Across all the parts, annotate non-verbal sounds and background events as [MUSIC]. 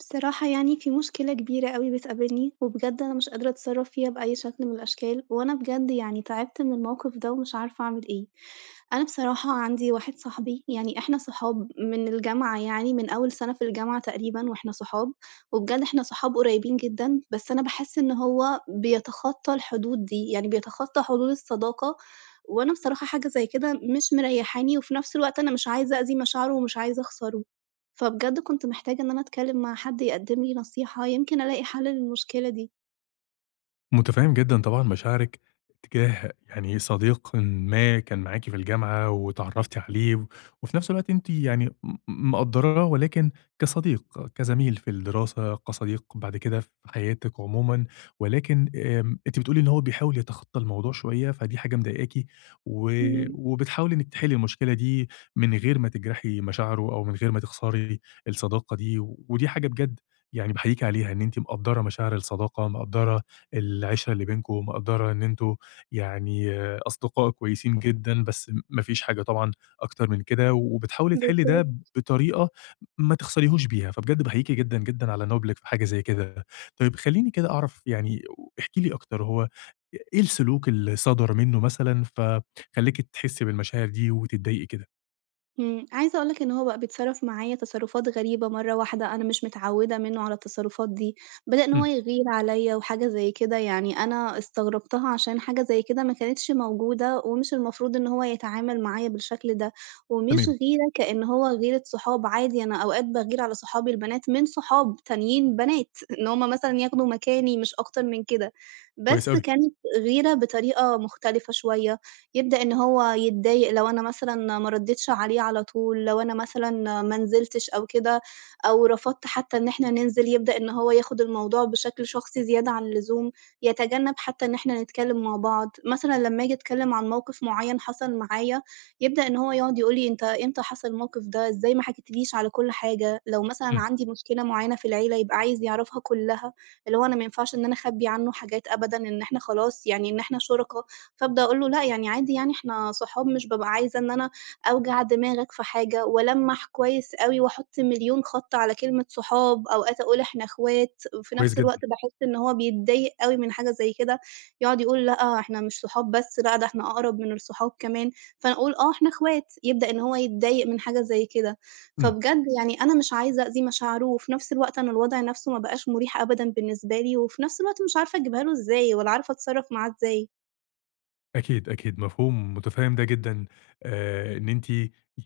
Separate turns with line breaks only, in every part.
بصراحة يعني في مشكلة كبيرة أوي بتقابلني، وبجد أنا مش قادرة أتصرّف فيها بأي شكل من الأشكال، وأنا بجد يعني تعبت من الموقف ده ومش عارفة أعمل إيه. أنا بصراحة عندي واحد صاحبي، يعني إحنا صحاب من الجامعة يعني من أول سَنة في الجامعة تقريبًا وإحنا صحاب، وبجد إحنا صحاب قريبين جدًا، بس أنا باحس إن هو بيتخطّى الحدود دي، يعني بيتخطّى حدود الصداقة، وأنا بصراحة حاجة زي كده مش مريّحاني، وفي نفس الوقت أنا مش عايزة أذي مشاعره ومش عايزة أخسره. فبجد كنت محتاجة إن أنا أتكلّم مع حد يقدّم لي نصيحة، يمكن ألاقي حَل للمشكلة دي.
متفهم جدًا طبعًا مشاعرِك تجاه يعني صديق ما كان معاكِ في الجامعة واتعرفتِ عليه، وفي نفس الوقت أنتِ يعني مقدراه ولكن كصديق، كزميل في الدراسة، كصديق بعد كده في حياتِك عمومًا، ولكن أنتِ بتقولي إن هو بيحاول يتخطى الموضوع شوية، فدي حاجة مضايقاكِ، و
إمم،
وبتحاولي إنِك تحلي المشكلة دي من غير ما تجرحي مشاعره أو من غير ما تخسري الصداقة دي، ودي حاجة بجد يعني باحييكِ عليها إن أنتِ مقدرة مشاعر الصداقة، مقدرة العِشرة اللي بينكم مقدّرة إن أنتم يعني أصدقاء كويسين جدًا، بس ما فيش حاجة طبعًا أكتر من كده، وبتحاولي تحلّي
بالضبط.
ده بطريقة ما تخسريهوش بيها، فبجد باحييكِ جدًا، جدًا على نُضلِك في حاجة زي كده. طيب خلّيني كده أعرف يعني احكي لي أكتر، هو إيه السلوك اللي صدر منّه مثلًا فخلّاكِ تحسّي بالمشاعر دي وتتضايقي كده؟
إمم، عايزة أقول لك إن هو بقى بيتصرّف معايا تصرُّفات غريبة مرّة واحدة، أنا مش متعوّدة منّه على التصرُّفات دي، بدأ إن هو
إمم،
يغير عليّا وحاجة زي كده، يعني أنا استغربتها عشان حاجة زي كده ما كانتش موجودة ومش المفروض إن هو يتعامل معايا بالشكل ده، ومش
تمام،
غيرة كإن هو غيرة صحاب عادي، أنا أوقات باغير على صحابي البنات من صحاب تانيين بنات، [LAUGHS] إن هم مثلًا ياخدوا مكاني مش أكتر من كده،
كويس
بس
أوي،
كانت غيرة بطريقة مختلفة شوية. يبدأ إن هو يتضايق لو أنا مثلًا ما ردّيتش عليه على طول، لو أنا مثلًا ما نزلتش أو كده، أو رفضت حتى إن إحنا ننزل، يبدأ إن هو ياخد الموضوع بشكل شخصي زيادة عن اللزوم، يتجنب حتى إن إحنا نتكلم مع بعض. مثلًا لمّا آجي أتكلم عن موقف معيّن حصل معايا، يبدأ إن هو يقعد يقول لي: "أنت إمتى حصل الموقف ده؟ إزاي ما حكيتليش على كل حاجة؟" لو مثلًا
إمم،
عندي مشكلة معيّنة في العيلة، يبقى عايز يعرفها كلّها، اللي هو أنا ما ينفعش إن أنا أخبّي عنّه حاجات أبدًا، إن إحنا خلاص يعني إن إحنا شُركا، فابدأ أقول له: "لأ، يعني عادي يعني إحنا صحاب، مش بابقى عايزة إن أنا أوجع دماغك في حاجة." وألمّح كويس أوي وأحُط مليون خط على كلمة صحاب، أوقات أقول إحنا إخوات، وفي
كويس
نفس
جدًا،
الوقت باحس إن هو بيتضايق أوي من حاجة زي كده، يقعد يقول: "لأ، إحنا مش صحاب بس، لأ ده إحنا أقرب من الصحاب كمان." فأنا أقول: "آه، إحنا إخوات." يبدأ إن هو يتضايق من حاجة زي كده.
إمم.
فبجد يعني أنا مش عايزة أذي مشاعره، وفي نفس الوقت أنا الوضع نفسه ما بقاش مُريح أبدًا بالنسبة لي، وفي نفس الوقت مش عارفة أجيبها له إزاي، ولا عارفة أتصرّف معاه إزاي.
أكيد، أكيد، مفهوم متفهّم ده جدًا، إن أنتِ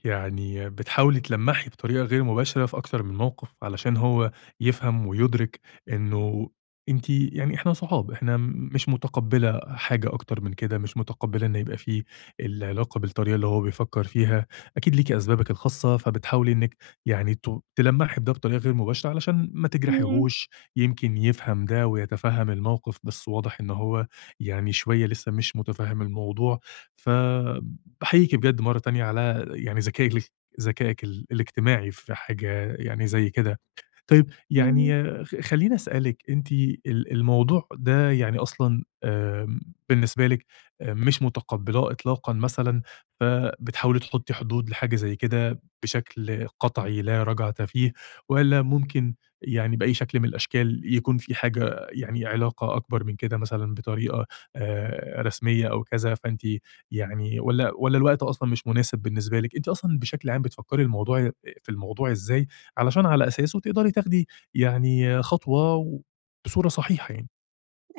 يعني بتحاولي تلمّحي بطريقة غير مباشرة في أكتر من موقف علشان هو يفهم ويُدرك إنه أنتِ يعني إحنا صحاب، إحنا مش متقبّلة حاجة أكتر من كده، مش متقبّلة إن يبقى في العلاقة بالطريقة اللي هو بيفكّر فيها، أكيد ليكِ أسبابِك الخاصة، فبتحاولي إنِّك يعني تلمّحي بده بطريقة غير مباشرة علشان ما
إمم.
تجرحيهوش، يمكن يفهم ده ويتفهّم الموقف، بس واضح إن هو يعني شوية لسه مش متفهم الموضوع، فباحييكِ بجد مرّة تانية على يعني ذكائِك الاجتماعي في حاجة يعني زي كده. طيب
إمم،
يعني خلّيني أسألِك أنتِ الموضوع ده يعني أصلًا بالنسبة لِك مش متقبّلاه إطلاقًا مثلًا، فبتحاولي تحطّي حدود لحاجة زي كده بشكل قطعي لا رجعة فيه، والّا ممكن يعني بأي شكل من الأشكال يكون في حاجة يعني علاقة أكبر من كده مثلًا بطريقة رسمية أو كذا، فأنتِ يعني والّا الوقت أصلًا مش مناسب بالنسبة لِك؟ أنتِ أصلًا بشكل عام بتفكّري في الموضوع إزاي، علشان على أساسه تقدري تاخدي يعني خطوة و بصورة صحيحة يعني.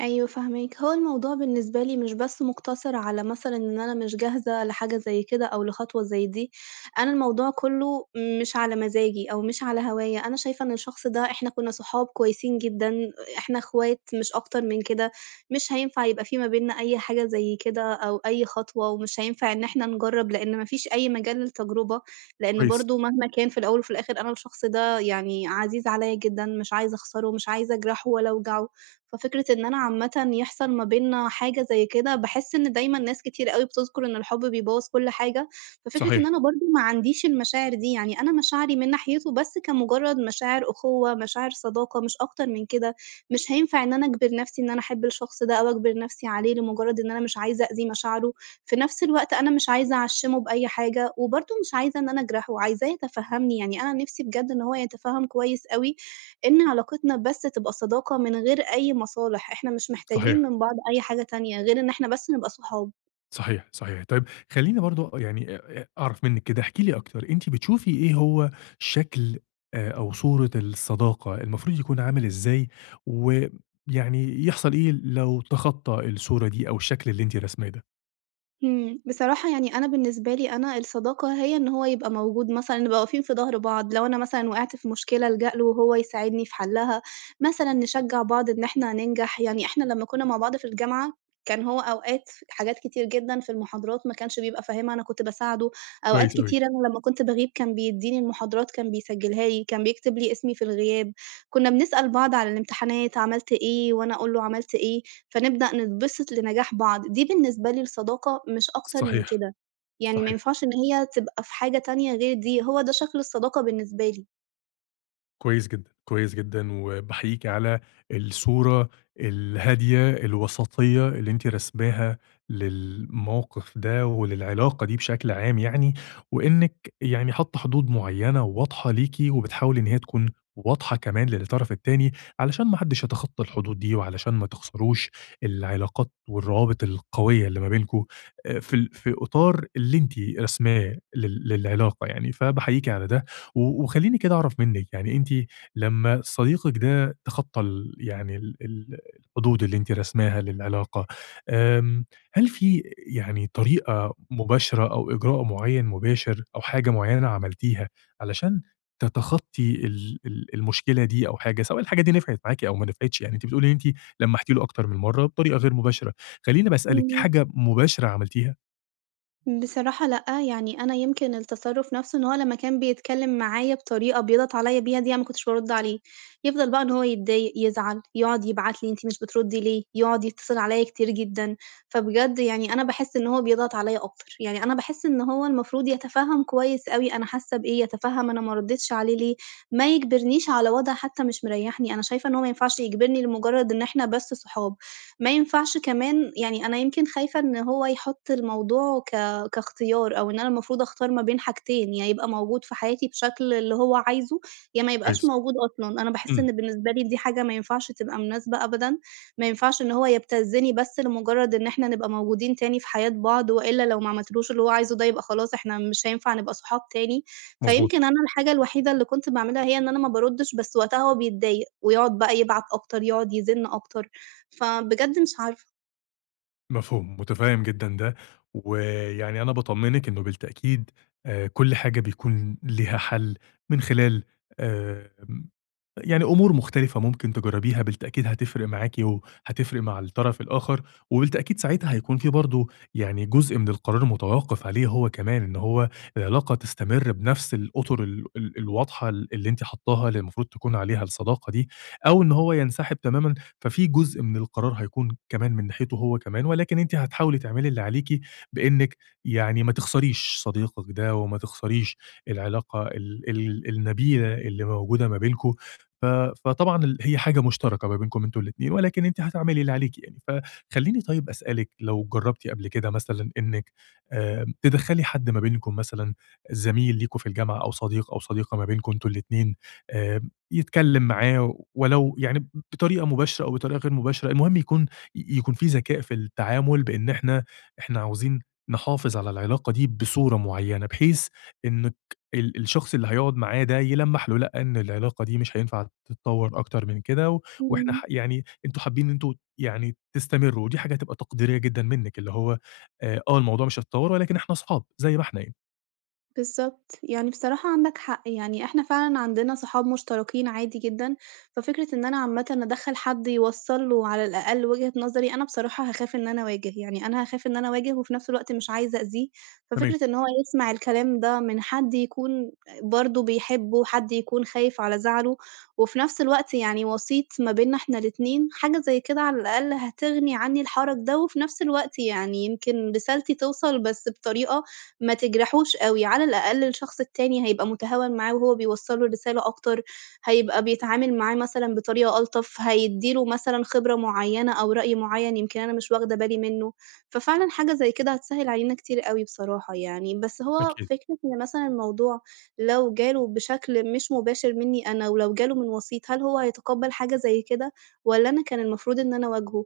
أيوه فاهماك. هو الموضوع بالنسبة لي مش بس مُقتصِر على مثلًا إن أنا مش جاهزة لحاجة زي كده أو لخطوة زي دي، أنا الموضوع كُلّه مش على مزاجي أو مش على هوايا، أنا شايفة إن الشخص ده إحنا كُنّا صحاب كويسين جدًا، إحنا إخوات مش أكتر من كده، مش هينفع يبقى في ما بيننا أي حاجة زي كده أو أي خطوة ومش هينفع إن إحنا نجرّب، لإن ما فيش أي مجال للتجربة، لإن
كويس،
برضه مهما كان في الأول وفي الآخِر أنا الشخص ده يعني عزيز عليّا جدًا، مش عايزة أخسره، مش عايزة أجرحه ولا أوجعه. ففكرة إن أنا عامةً يحصل ما بيننا حاجة زي كده، باحس إن دايمًا ناس كتير أوي بتذكر إن الحب بيبوّظ كل حاجة، ففكرة إن
صحيح،
أنا برضه ما عنديش المشاعر دي، يعني أنا مشاعري من ناحيته بس كمجرد مشاعر أخوة، مشاعر صداقة، مش أكتر من كده، مش هينفع إن أنا أجبر نفسي إن أنا أحب الشخص ده أو أجبر نفسي عليه لمجرد إن أنا مش عايزة أأذي مشاعره، في نفس الوقت أنا مش عايزة أعشّمه بأي حاجة، وبرضه مش عايزة إن أنا أجرحه، عايزاه يتفهّمني، يعني أنا نفسي بجد إن هو يتفهّم كويس أوي إن علاقتنا بس تبقى صداقة من غير أي مصالح، إحنا مش محتاجين
صحيح،
من بعض أي حاجة تانية غير إن إحنا بس نبقى صحاب.
صحيح، صحيح. طيب خلّيني برضه يعني أ أ أعرف منِّك كده، احكي لي أكتر، أنتِ بتشوفي إيه هو شكل أو صورة الصداقة المفروض يكون عامل إزاي، ويعني يحصل إيه لو تخطّى الصورة دي أو الشكل اللي أنتِ راسماه ده؟
إمم، بصراحة يعني أنا بالنسبة لي أنا الصداقة هي إن هو يبقى موجود مثلًا نبقى واقفين في ضهر بعض، لو أنا مثلًا وقعت في مشكلة ألجأ له وهو يساعدني في حلّها، مثلًا نشجّع بعض إن إحنا هننجح، يعني إحنا لمّا كنا مع بعض في الجامعة كان هو أوقات ف حاجات كتير جدًا في المحاضرات ما كانش بيبقى فاهمها أنا كنت باساعده، أوقات
كويس أوي،
كتير أنا لمّا كنت باغيب كان بيدّيني المحاضرات كان بيسجّلها لي، كان بيكتب لي اسمي في الغياب. كنا بنسأل بعض على الامتحانات عملت إيه، وأنا أقول له عملت إيه، فنبدأ نتبسط لنجاح بعض، دي بالنسبة لي الصداقة مش أكتر من
صحيح،
كده، يعني ما
صحيح.
ينفعش إن هي تبقى في حاجة تانية غير دي، هو ده شكل الصداقة بالنسبة
كويس جدًا، كويس جدًا، وباحييكِ على الصورة الهادية الوسطية اللي أنتِ راسماها للموقف ده وللعلاقة دي بشكل عام يعني، وإنِّك يعني حاطة حدود معيّنة واضحة ليكِ، وبتحاولي إن هي تكون واضحة كمان للطرف التاني، علشان ما حدش يتخطى الحدود دي، وعلشان ما تخسروش العلاقات والروابط القوية اللي ما بينكم، في في إطار اللي أنتِ راسماه للعلاقة يعني، فباحييكِ على ده. وخلّيني كده أعرف منِّك، يعني أنتِ لمّا صديقِك ده تخطّى ال يعني ال ال الحدود اللي أنتِ راسماها للعلاقة، آمم، هل في يعني طريقة مباشرة أو إجراء معيّن مباشر أو حاجة معيّنة عملتيها علشان تتخطّي ال ال المشكلة دي أو حاجة، سواء الحاجة دي نفعت معاكِ أو ما نفعتش، يعني أنتِ بتقولي إن أنتِ لمّحتِ له أكتر من مرّة بطريقة غير مباشرة، خلّيني باسألِك في
لي.
حاجة مباشرة عملتيها؟
بصراحة لأ، يعني أنا يمكن التصرُّف نَفْسه إن هو لمّا كان بيتكلّم معايا بطريقة بيضغط عليّا بيها دي أنا ما كنتش بارُد عليه، يفضل بقى إن هو يتضايق، يزعل، يقعد يبعت لي: "أنتِ مش بترُدّي ليه؟" يقعد يتصل عليّا كتير جدًا، فبجد يعني أنا باحس إن هو بيضغط عليّا أكتر، يعني أنا باحس إن هو المفروض يتفهَّم كويس أوي أنا حاسة بإيه، يتفهَّم أنا ما ردّيتش عليه ليه، ما يجبرنيش على وضع حتى مش مريّحني، أنا شايفة إن هو ما ينفعش يجبرني لمُجرّد إن إحنا بس صحاب، ما ينفعش كمان يعني أنا يمكن خايفة إن هو يحُط الموضوع كاختيار، أو إن أنا المفروض أختار ما بين حاجتين، يا يبقى موجود في حياتي بشكل اللي هو عايزه، يا ما يبقاش
كويس،
موجود أصلًا. أنا باحس
إمم،
إن بالنسبة لي دي حاجة ما ينفعش تبقى مناسبة أبدًا، ما ينفعش إن هو يبتزني بس لمجرد إن إحنا نبقى موجودين تاني في حياة بعض، وإلا لو ما عملتلوش اللي هو عايزه ده يبقى خلاص إحنا مش هينفع نبقى صحاب تاني.
مضبوط.
فيمكن أنا الحاجة الوحيدة اللي كنت باعملها هي إن أنا ما باردش، بس وقتها هو بيتضايق، ويقعد بقى يبعت أكتر، يقعد يزن أكتر، فبجد مش عارفة.
مفهوم، متفهم جدًا ده، ويعني أنا باطمنِك إنه بالتأكيد كل حاجة بيكون ليها حل من خلال آمم يعني أمور مختلفة ممكن تجرّبيها بالتأكيد هتفرق معاكِ وهتفرق مع الطرف الآخر، وبالتأكيد ساعتها هيكون في برضه يعني جزء من القرار متوقّف عليه هو كمان، إن هو العلاقة تستمر بنفس الأطر ال ال الواضحة اللي أنتِ حاطّاها اللي المفروض تكون عليها الصداقة دي، أو إن هو ينسحب تمامًا، ففي جزء من القرار هيكون كمان من ناحيته هو كمان، ولكن أنتِ هتحاولي تعملي اللي عليكِ بإنِّك يعني ما تخسريش صديقِك ده وما تخسريش العلاقة ال ال النبيلة اللي موجودة ما بينكم، ف فطبعًا هي حاجة مشتركة ما بينكم أنتم الاتنين، ولكن أنتِ هتعملي اللي عليكِ يعني. فخلّيني طيب أسألِك لو جرّبتِ قبل كده مثلًا إنِّك تدخّلي حد ما بينكم مثلًا زميل ليكم في الجامعة أو صديق أو صديقة ما بينكم أنتم الاتنين، يتكلّم معاه ولو يعني بطريقة مباشرة أو بطريقة غير مباشرة، المهم يكون يكون في ذكاء في التعامل بإن إحنا عاوزين نحافظ على العلاقة دي بصورة معيّنة، بحيث إن الشخص اللي هيقعد معاه ده يلمّح له لأ، إن العلاقة دي مش هينفع تتطوّر أكتر من كده، و وإحنا
إمم.
ح يعني أنتم حابين إن أنتم يعني تستمروا، ودي حاجة هتبقى تقديرية جدًا منِّك، اللي هو الموضوع مش هيتطوّر ولكن إحنا أصحاب زي ما إحنا يعني،
بالضبط، يعني بصراحة عندك حق، يعني إحنا فعلًا عندنا صحاب مشتركين عادي جدًا، ففكرة إن أنا عامةً أدخّل حد يوصّل له على الأقل وجهة نظري، أنا بصراحة هاخاف إن أنا أواجه، يعني أنا هاخاف إن أنا أواجه وفي نفس الوقت مش عايزة أأذيه،
تمام.
ففكرة إن هو يسمع الكلام ده من حد يكون برضه بيحبه، حد يكون خايف على زعله، وفي نفس الوقت يعني وسيط ما بيننا إحنا الاتنين، حاجة زي كده على الأقل هتغني عني الحرج ده، وفي نفس الوقت يعني يمكن رسالتي توصل بس بطريقة ما تجرحوش أوي، على الأقل الشخص التاني هيبقى متهاون معاه وهو بيوصّل له الرسالة أكتر، هيبقى بيتعامل معاه مثلًا بطريقة ألطف، هيدّي له مثلًا خبرة معيّنة أو رأي معيّن يمكن أنا مش واخدة بالي منّه، ففعلًا حاجة زي كده هتسهّل علينا كتير أوي بصراحة يعني، بس هو
أكيد.
فكرة إن مثلًا الموضوع لو جاله بشكل مش مباشر منّي أنا ولو جاله من وسيط، هل هو هيتقبّل حاجة زي كده والّا أنا كان المفروض إن أنا أواجهه؟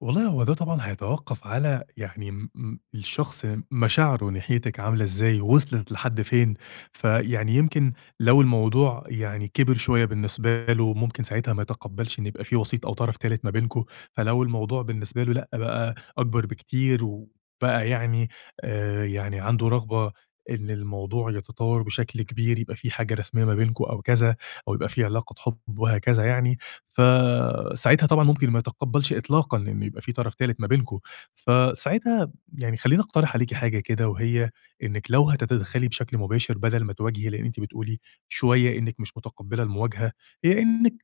والله هو ده طبعًا هيتوقّف على يعني م م الشخص مشاعره ناحيتِك عاملة إزاي، وصلت لحد فين، فيعني يمكن لو الموضوع يعني كبر شوية بالنسبة له، ممكن ساعتها ما يتقبّلش إن يبقى في وسيط أو طرف تالت ما بينكم، فلو الموضوع بالنسبة له لأ بقى أكبر بكتير وبقى يعني يعني عنده رغبة إن الموضوع يتطوّر بشكل كبير، يبقى في حاجة رسمية ما بينكم أو كذا، أو يبقى في علاقة حُب وهكذا يعني، فساعتها طبعًا ممكن ما يتقبّلش إطلاقًا إن يبقى في طرف تالت ما بينكم، فساعتها يعني خلّيني أقترح عليكِ حاجة كده وهي إنِّك لو هتتدخّلي بشكل مباشر بدل ما تواجهي، لإن أنتِ بتقولي شوية إنِّك مش متقبّلة المواجهة، هي إنِّك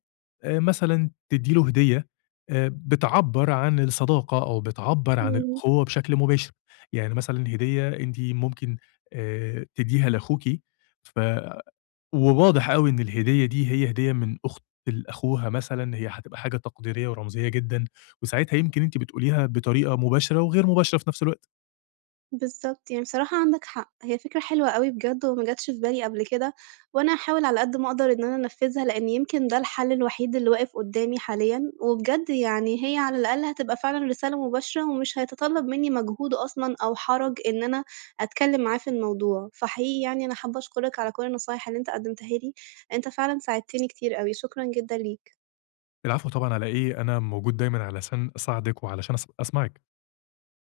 مثلًا تدّي له هدية بتعبّر عن الصداقة أو بتعبّر عن
إمم.
الأخوة بشكل مباشر، يعني مثلًا هدية أنتِ ممكن تدّيها لأخوكِ ف وواضح أوي إن الهدية دي هي هدية من أخت لأخوها مثلًا، هي هتبقى حاجة تقديرية ورمزية جدًا، وساعتها يمكن أنتِ بتقوليها بطريقة مباشرة وغير مباشرة في نفس الوقت.
بالضبط، يعني بصراحة عندك حق، هي فكرة حلوة أوي بجد وما جاتش في بالي قبل كده، وأنا هاحاول على قد ما أقدر إن أنا أنفّذها، لإن يمكن ده الحل الوحيد اللي واقف قدّامي حاليًا، وبجد يعني هي على الأقل هتبقى فعلًا رسالة مباشرة ومش هيتطلب منّي مجهود أصلًا أو حرج إن أنا أتكلّم معاه في الموضوع، فحقيقي يعني أنا حابة أشكرك على كل النصايح اللي أنت قدّمتها لي، أنت فعلًا ساعدتني كتير أوي، شكرًا جدًا ليك.
العفو طبعًا على إيه، أنا موجود دايمًا علشان أساعدِك وعلشان أسمعِك.